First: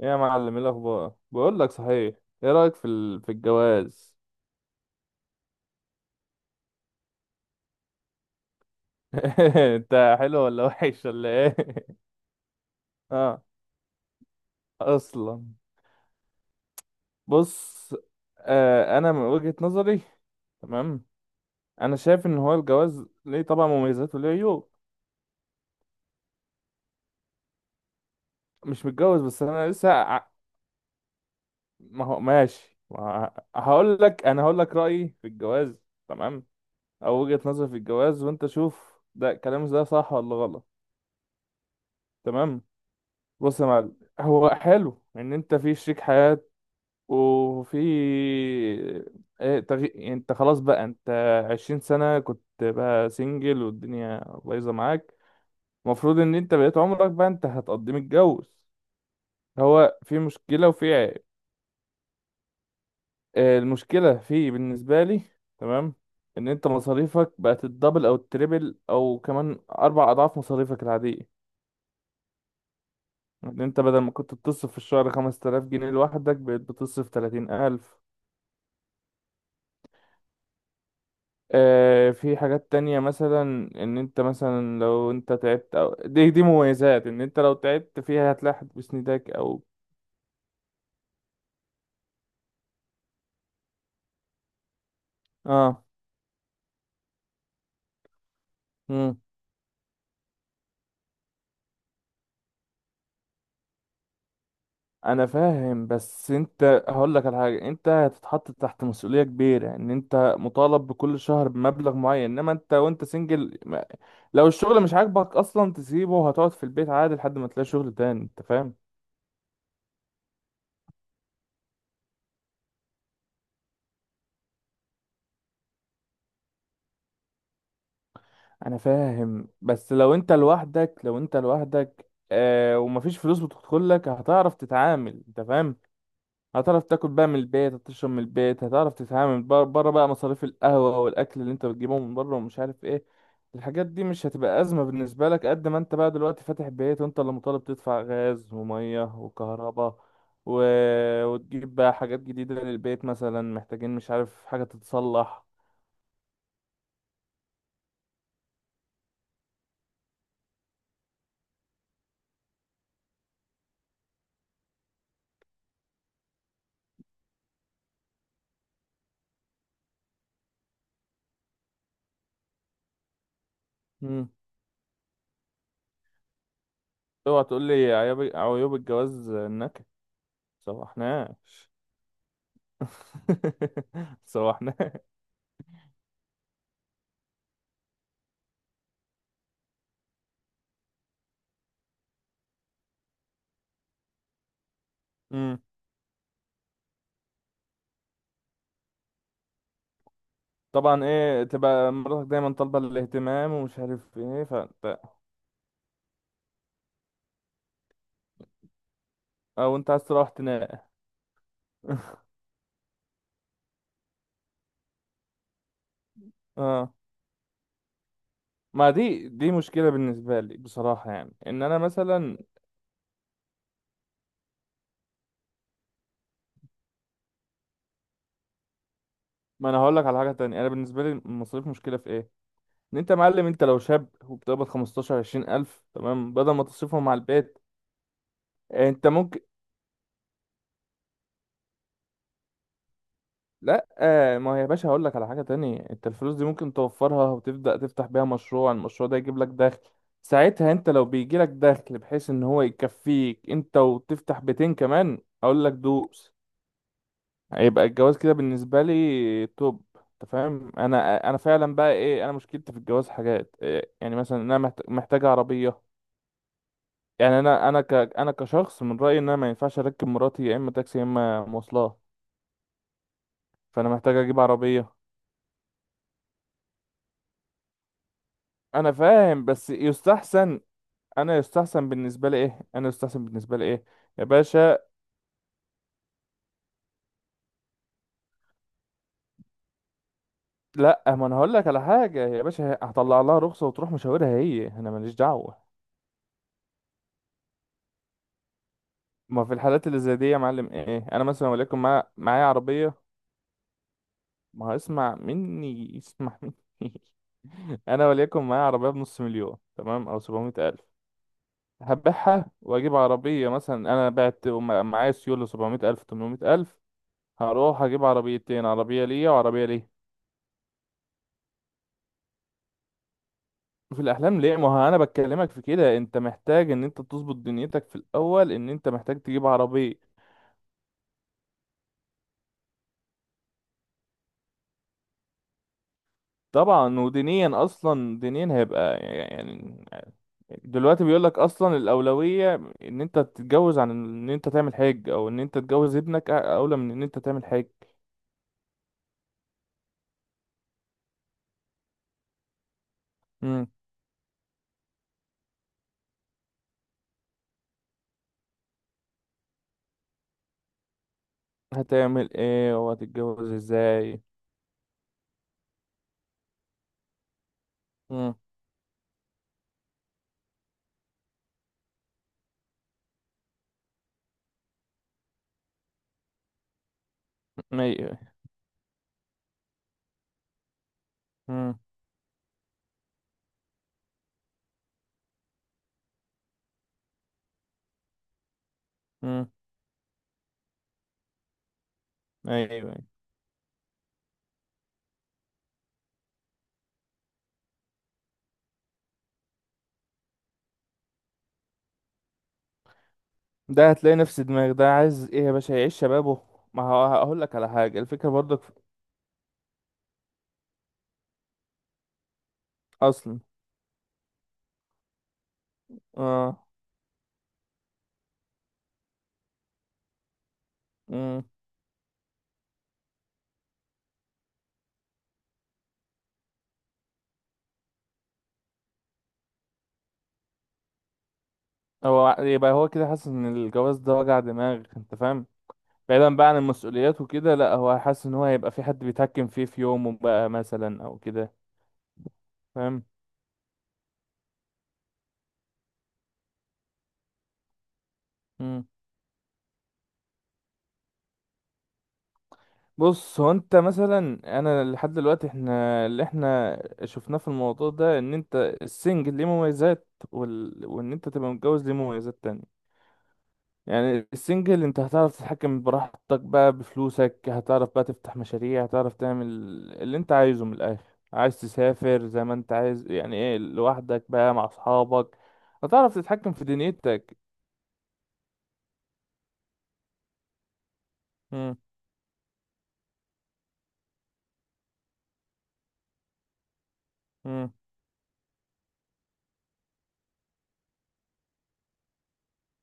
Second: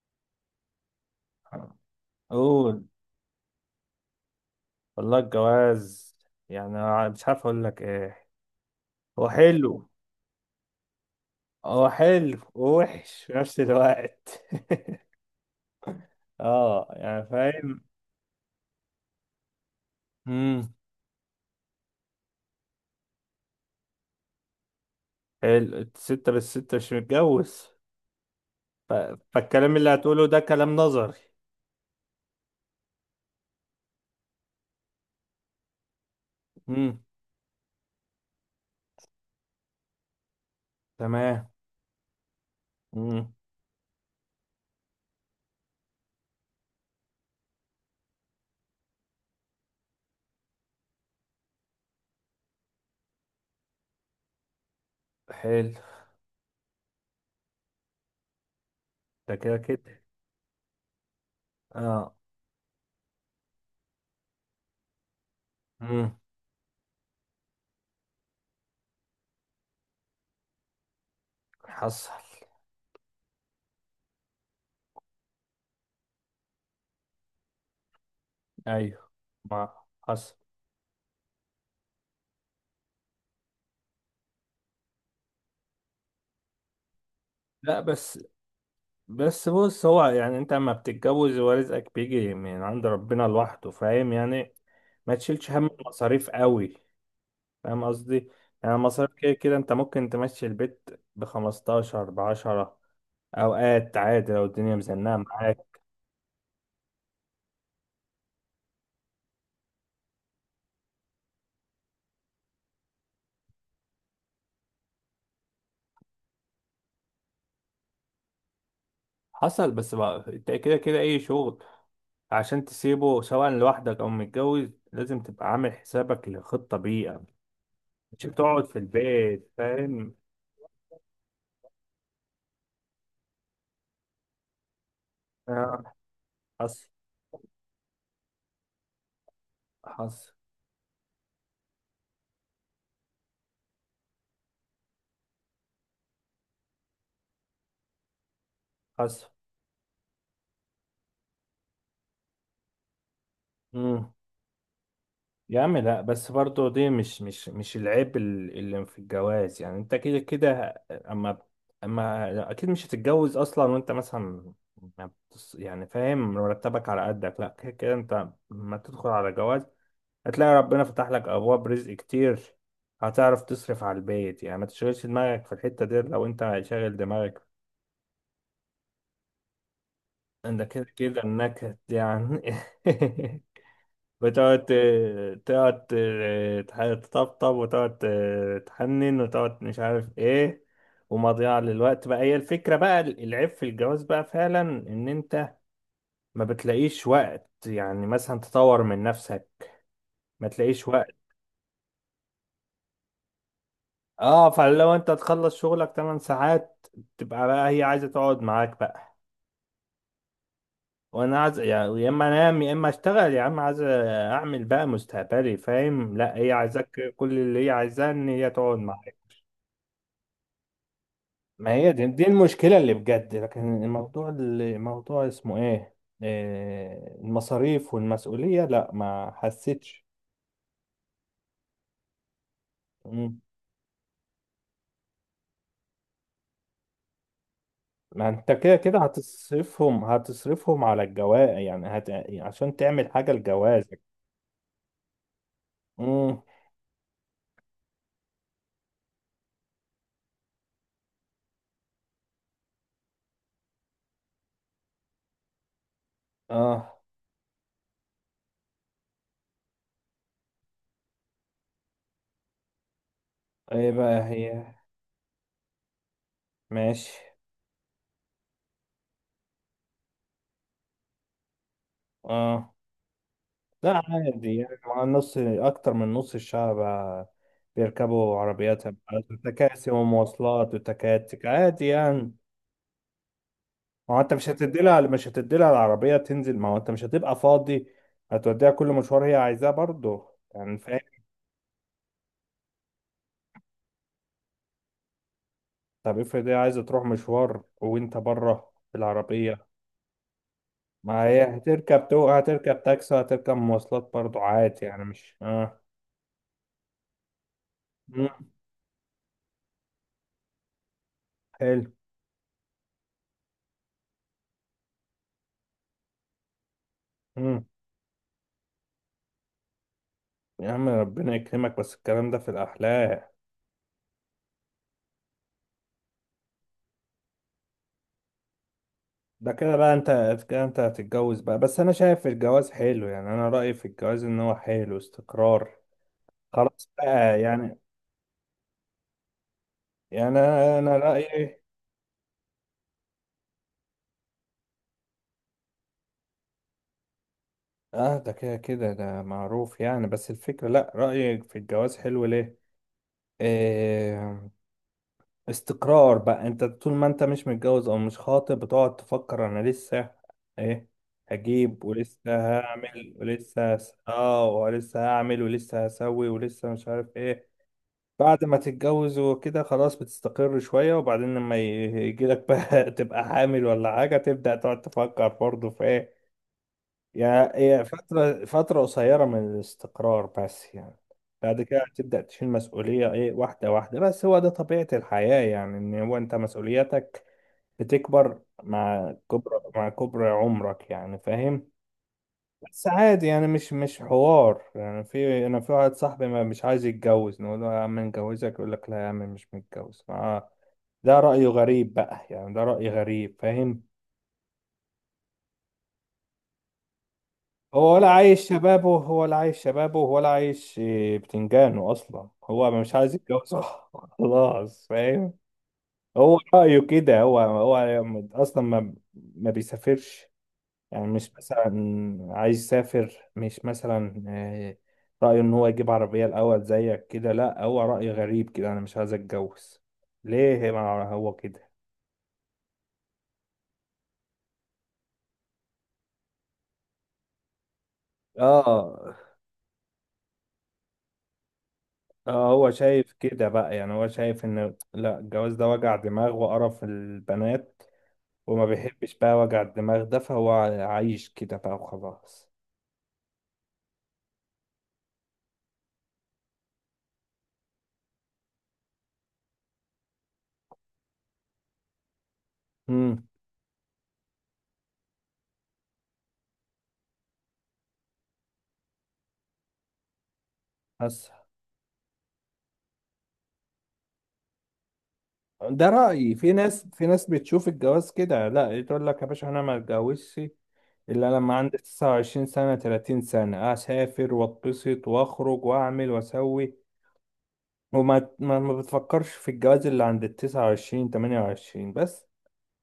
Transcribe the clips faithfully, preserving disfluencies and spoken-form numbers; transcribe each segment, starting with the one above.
إيه يا معلم، ايه الاخبار؟ بقول لك، صحيح، ايه رايك قول في ال... في الجواز؟ والله الجواز، يعني أنا مش عارف اقول لك ايه. هو حلو. انت حلو ولا وحش ولا ايه؟ هو حلو ووحش في اه. نفس الوقت. اصلا، اه، يعني فاهم. بص، آه، انا من وجهة نظري، امم تمام. انا شايف ان هو الجواز ليه طبعا مميزات وليه عيوب. حلو الستة، بس الستة مش متجوز. مش ف... متجوز بس انا فالكلام اللي لسه هتقوله ع- ده كلام نظري. ما هو ماشي ما ه- هقول لك، انا هقول لك رايي في الجواز، تمام، امم او وجهة نظري في الجواز، وانت شوف ده كلامي ده صح ولا غلط. تمام. تمام. امم بص يا معلم، هو حلو ان انت في شريك حياة، وفي ايه تغي... يعني انت خلاص، بقى انت عشرين سنة كنت بقى سنجل والدنيا بايظة معاك. حلو. المفروض ان انت بقيت عمرك بقى انت هتقضي متجوز. ده كده هو كده. في مشكلة وفي عيب. اه. آه، المشكلة في بالنسبة لي، تمام، امم ان انت مصاريفك بقت الدبل او التريبل او كمان اربع اضعاف مصاريفك العادية. حصل. ان انت بدل ما كنت بتصرف في الشهر خمس تلاف جنيه لوحدك بقيت بتصرف تلاتين الف. ايوه، ما حصل. آه، في حاجات تانية، مثلا ان انت مثلا لو انت تعبت، او دي دي مميزات ان انت لو لا تعبت بس، فيها هتلاحظ بسندك بس او بص، هو يعني انت اما بتتجوز ورزقك بيجي من عند ربنا لوحده، فاهم يعني؟ ما تشيلش هم اه. المصاريف قوي، فاهم قصدي؟ يعني المصاريف مم. كده كده انت ممكن تمشي البيت بخمستاشر، بعشرة، اوقات عادي لو الدنيا مزنقة انا معاك. فاهم، بس انت، هقول لك على حاجه، انت هتتحط تحت مسؤوليه كبيره، ان انت مطالب بكل شهر بمبلغ معين. انما انت وانت سنجل ما- لو الشغل مش عاجبك اصلا تسيبه وهتقعد في البيت عادي لحد ما تلاقي شغل تاني، انت فاهم. حصل، بس بقى انت كده كده اي شغل عشان تسيبه سواء لوحدك او متجوز لازم تبقى عامل حسابك لخطة بيئة، مش بتقعد في انا فاهم، البيت، بس فاهم؟ لو انت لوحدك، لو انت لوحدك آه، ومفيش فلوس بتدخل لك، هتعرف تتعامل، انت فاهم. آه، هتعرف حصل. تاكل بقى من البيت، هتشرب من البيت، هتعرف تتعامل بر- بره بقى حصل. مصاريف القهوة والاكل اللي انت بتجيبهم من بره ومش عارف ايه. الحاجات دي مش هتبقى أزمة بالنسبة لك قد ما انت بقى دلوقتي فاتح بيت وانت اللي مطالب تدفع غاز ومية حصل. وكهرباء و... وتجيب بقى حاجات جديدة للبيت، مثلا محتاجين مش عارف حاجة تتصلح. يا عم لا، بس برضه دي مش مش مش العيب ال- اللي في الجواز، يعني انت كده كده اما، اما اكيد مش هتتجوز اصلا وانت مثلا ما بتص- يعني فاهم، مرتبك على قدك، لا كده كده انت لما تدخل على جواز هتلاقي ربنا فتح لك ابواب رزق كتير. هتعرف تصرف على مم. البيت، يعني ما تشغلش دماغك في الحتة دي. لو انت شاغل دماغك اوعى تقول لي عيوب، عيوب الجواز النكد. انت كده كده سوحناش. انك يعني بتقعد سوحناش. ت- تقعد ت- تح- تطبطب، وتقعد ت- تحنن، وتقعد مش عارف ايه، ومضيعة للوقت بقى. هي الفكرة بقى، العيب في الجواز بقى فعلا ان انت امم. ما بتلاقيش وقت يعني مثلا تطور من نفسك. ما تلاقيش طبعا وقت. ايه، تبقى مراتك دايما طالبة الاهتمام ومش عارف ايه، اه، فلو فانت انت تخلص شغلك ثمان ساعات تبقى بقى هي عايزة تقعد معاك بقى، او انت عايز تروح تنام. وانا عايز يعني يا اما انام يا اما اشتغل. يا عم عايز اعمل بقى مستقبلي، فاهم؟ لا، هي اه. عايزاك، كل اللي هي عايزاه ان هي تقعد ما معاك. دي دي مشكلة بالنسبة لي بصراحة، يعني ان ما انا هي دي, دي مثلا، المشكلة اللي بجد، لكن الموضوع اللي موضوع اسمه ايه، آه، المصاريف والمسؤولية، لا ما ما انا هقول حسيتش. لك على حاجة تانية. انا بالنسبة لي المصاريف مشكلة في ايه؟ ان انت مم. معلم، انت لو شاب وبتقبض خمستاشر 20 الف تمام، بدل ما تصرفهم على البيت ما انت كده كده انت ممكن، هتصرفهم، هتصرفهم على الجواز، يعني هت... عشان تعمل حاجة لا لجوازك. آه، ما هي يا باشا، هقول لك على حاجة تانية، انت الفلوس مم. دي ممكن توفرها وتبدأ تفتح بيها مشروع. المشروع ده يجيب لك دخل. ساعتها انت لو بيجي لك دخل بحيث ان هو يكفيك انت وتفتح بيتين كمان، اقول لك دوس. اه، هيبقى الجواز كده بالنسبة لي توب، انت فاهم. انا انا فعلا بقى ايه، انا مشكلتي في الجواز حاجات ايه إيه، يعني بقى مثلا انا هي؟ محت- محتاج عربية. ماشي. يعني انا انا ك انا كشخص من رأيي ان انا ما ينفعش اركب مراتي يا اما تاكسي يا اما مواصلات. اه فانا لا محتاج اجيب عادي يعني، عربية. مع نص، اكتر من نص الشعب بيركبوا عربيات، انا فاهم بس تكاسي يستحسن، ومواصلات انا وتكاتك، عادي يستحسن بالنسبه يعني. لي ايه، انا يستحسن بالنسبه لي ايه ما هو يا انت مش هتدي باشا. لها مش هتدي لها العربية تنزل. ما هو انت مش هتبقى فاضي، هتوديها كل مشوار هي عايزاه برضه، يعني فاهم. لا، ما انا هقول لك على حاجه يا باشا، هطلع لها رخصه وتروح مشاورها هي، انا ماليش دعوه. طب افرض هي عايزة تروح مشوار وانت بره في ما في العربية؟ الحالات اللي زي دي يا معلم ايه، ما انا مثلا هي وليكن مع... هتركب تو معايا هتركب عربيه. تاكسي، هتركب مواصلات برضه، ما عادي يعني، هيسمع مش اه. مني، يسمع مني. انا وليكن مم. معايا عربيه بنص مليون تمام او سبعمئة الف، حلو. هبيعها واجيب عربيه. مثلا انا بعت وم- معايا سيوله سبعمئة الف ثمانمئة الف، مم. هروح اجيب عربيتين، عربيه ليا وعربيه ليه. يا عم ربنا يكرمك، بس الكلام ده في الأحلام. في الاحلام ليه؟ ما هو انا بكلمك في كده، انت محتاج ان انت تظبط دنيتك في الاول، ان انت محتاج تجيب ده كده بقى انت، عربيه. كده انت هتتجوز بقى. بس انا شايف الجواز حلو، يعني انا رأيي في الجواز ان هو حلو، استقرار. خلاص طبعا، بقى ودينيا يعني، اصلا، دينيا هيبقى يعني يعني انا أنا دلوقتي بيقول لك رايي. اصلا الاولويه ان انت تتجوز عن ان انت تعمل حاج، او ان انت تجوز ابنك أ- اولى من ان انت تعمل حاج. اه ده كده كده، ده معروف يعني. بس الفكره، لا، رايي في الجواز حلو ليه؟ امم. إيه، استقرار بقى. انت طول ما انت مش متجوز او مش خاطب بتقعد تفكر، انا لسه ايه، هجيب، ولسه هتعمل ايه هعمل، وهتتجوز ولسه هس- ازاي؟ اه ولسه هعمل ولسه هسوي ولسه مش عارف ايه. امم. بعد ما تتجوز وكده خلاص بتستقر شوية، وبعدين لما ي- يجيلك بقى تبقى حامل ولا حاجة، تبدأ تقعد تفكر برضه في ايه. يعني هي ايوه. فترة فترة قصيرة من الاستقرار بس يعني، بعد امم. كده هتبدأ تشيل مسؤولية، ايه، واحدة واحدة. بس هو ده طبيعة الحياة، يعني ان هو انت مسؤولياتك بتكبر مع امم. كبر مع كبر عمرك، يعني فاهم. بس ايوه. عادي يعني، مش مش حوار يعني. في انا، في واحد صاحبي ما مش عايز يتجوز، نقول له يا عم نجوزك، يقول لك لا يا عم مش متجوز، آه. ده رأيه غريب بقى، يعني ده رأي غريب، فاهم؟ ده هتلاقي نفس دماغ ده عايز ايه يا باشا، يعيش شبابه. ما هو هقول لك على هو حاجه، ولا الفكره عايش برضك، شبابه، ولا عايش شبابه، ولا عايش، آه، بتنجانه اصلا، هو مش عايز اصلا يتجوز. خلاص، فاهم. هو اه. رأيه كده، هو هو، اصلا ما ما بيسافرش، يعني مش امم. مثلا عايز يسافر، مش مثلا آه، رأيه ان هو يجيب عربية الاول زيك كده. لا هو رأي غريب كده، انا مش عايز اتجوز ليه؟ ما هو كده. هو ع- يبقى هو كده حاسس ان الجواز ده وجع دماغ، انت فاهم. بعيدا بقى عن المسؤوليات وكده، لا هو حاسس ان هو هيبقى في حد اه، بيتحكم فيه في يومه بقى، مثلا او كده. اه، هو فاهم. شايف كده بقى. يعني هو شايف ان لا الجواز ده وجع دماغ وقرف البنات، وما امم. بيحبش بقى وجع الدماغ ده، فهو عايش كده بقى، وخلاص. بص هو انت مثلا، انا لحد دلوقتي، احنا اللي احنا شفناه في الموضوع ده ان انت السنجل ليه مميزات وال... وان انت تبقى متجوز ليه مميزات تانية. امم يعني السنجل انت هتعرف تتحكم براحتك بقى بفلوسك، هتعرف بقى تفتح مشاريع، هتعرف تعمل اللي انت عايزه من الاخر. بس عايز تسافر زي ما انت عايز يعني ايه، لوحدك بقى مع اصحابك، ده هتعرف رأيي. في تتحكم في ناس، في ناس دنيتك. بتشوف الجواز كده، لا، تقول لك يا باشا انا ما اتجوزش الا لما مم. عندي تسعة وعشرين سنة، ثلاثين سنة، اسافر واتبسط واخرج واعمل واسوي، مم. وما ما ما بتفكرش في الجواز اللي عند ال تسعة وعشرين، ثمانية وعشرين بس.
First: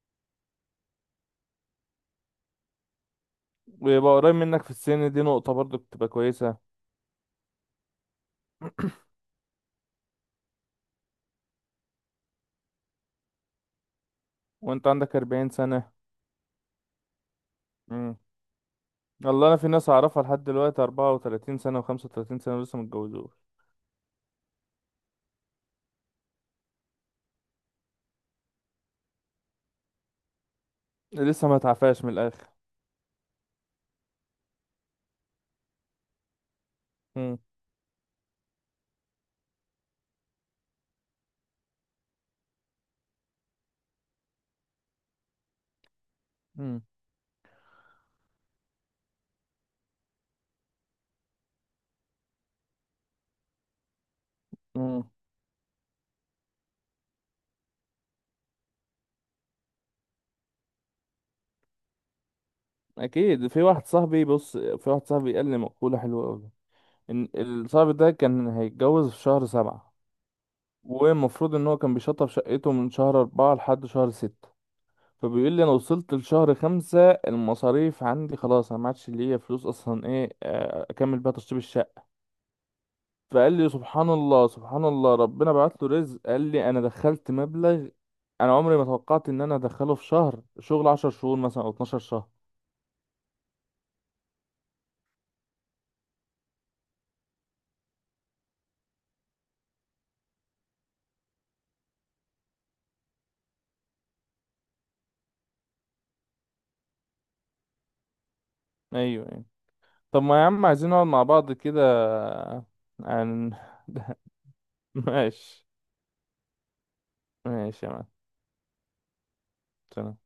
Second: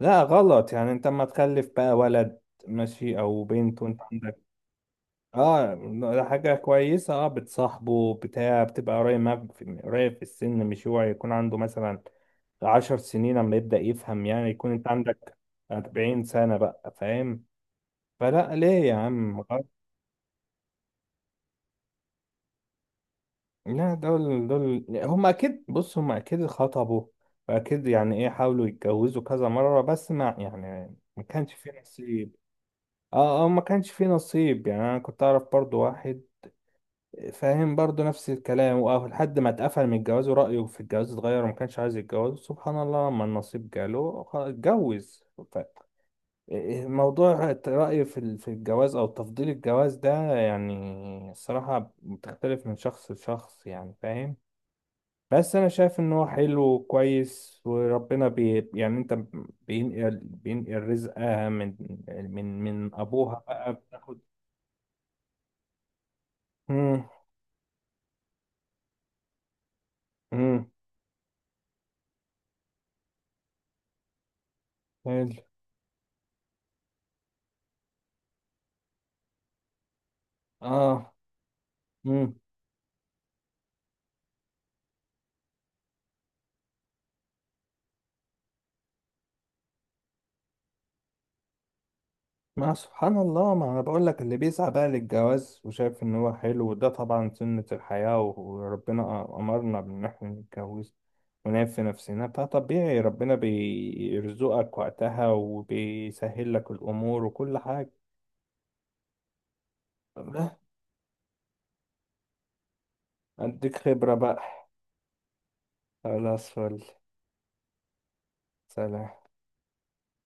لا غلط، يعني انت اما تخلف بقى ولد ماشي او بنت وانت ويبقى قريب عندك، منك في السن، دي نقطة اه، برضو بتبقى ده حاجة كويسة، كويسة. اه، بتصاحبه، بتاع، بتبقى قريب معاك في- قريب في السن، مش هو يكون عنده مثلا عشر سنين لما يبدأ يفهم يعني، يكون وانت انت عندك عندك اربعين سنة. أربعين سنة بقى، فاهم. مم. فلا ليه يا عم، والله انا غلط. في ناس اعرفها لحد دلوقتي اربعة وثلاثين سنة و35 سنة ولسه متجوزوش. لا دول، دول هم أكيد، بص هم أكيد خطبوا، وأكيد يعني إيه، حاولوا يتجوزوا كذا مرة، بس ما يعني، ما لسه كانش ما في اتعفاش من نصيب. الاخر. اه، اه، ما كانش في نصيب. يعني أنا كنت أعرف برضو واحد، مم. فاهم، برضو نفس الكلام، واه، لحد ما اتقفل من الجواز، ورأيه في الجواز اتغير، وما كانش عايز يتجوز. سبحان الله، لما النصيب جاله خ- اتجوز. ف- إيه، مم. إيه، موضوع رأيه في ال- في الجواز، أو تفضيل الجواز ده يعني، الصراحة بتختلف من شخص لشخص، يعني فاهم. مم. بس أنا شايف إن هو حلو وكويس، وربنا بي يعني أنت، بينقل بينقل رزقها من، من من أبوها اكيد. في بقى واحد بتاخد. صاحبي بص، في واحد صاحبي قال لي مقولة حلوة قوي، مم. ان الصاحب ده كان هيتجوز في شهر سبعة، مم. والمفروض ان هو كان بيشطب شقته من شهر اربعة لحد شهر ستة. حلو. فبيقول لي انا وصلت لشهر خمسة المصاريف عندي خلاص، انا ما عادش ليا فلوس اصلا ايه، آه، آه. اكمل بيها تشطيب الشقة. مم. فقال لي سبحان الله، سبحان الله، ربنا بعت له رزق. قال لي انا دخلت مبلغ انا عمري ما توقعت ان انا ادخله في شهر شغل عشر شهور مثلا او اتناشر شهر. ما سبحان الله، ما انا بقول لك، اللي بيسعى بقى للجواز وشايف ان هو حلو، وده طبعا سنة الحياة، وربنا امرنا بان احنا نتجوز ونعيب في نفسنا، فطبيعي ربنا بيرزقك وقتها وبيسهل لك الامور وكل حاجة. ايوه، أيوه. طب ما يا الله، عم عايزين نقعد مع بعض كده عن. اديك خبرة بقى. ماشي. خلاص، فل. ماشي يا مان. سلام. سلام.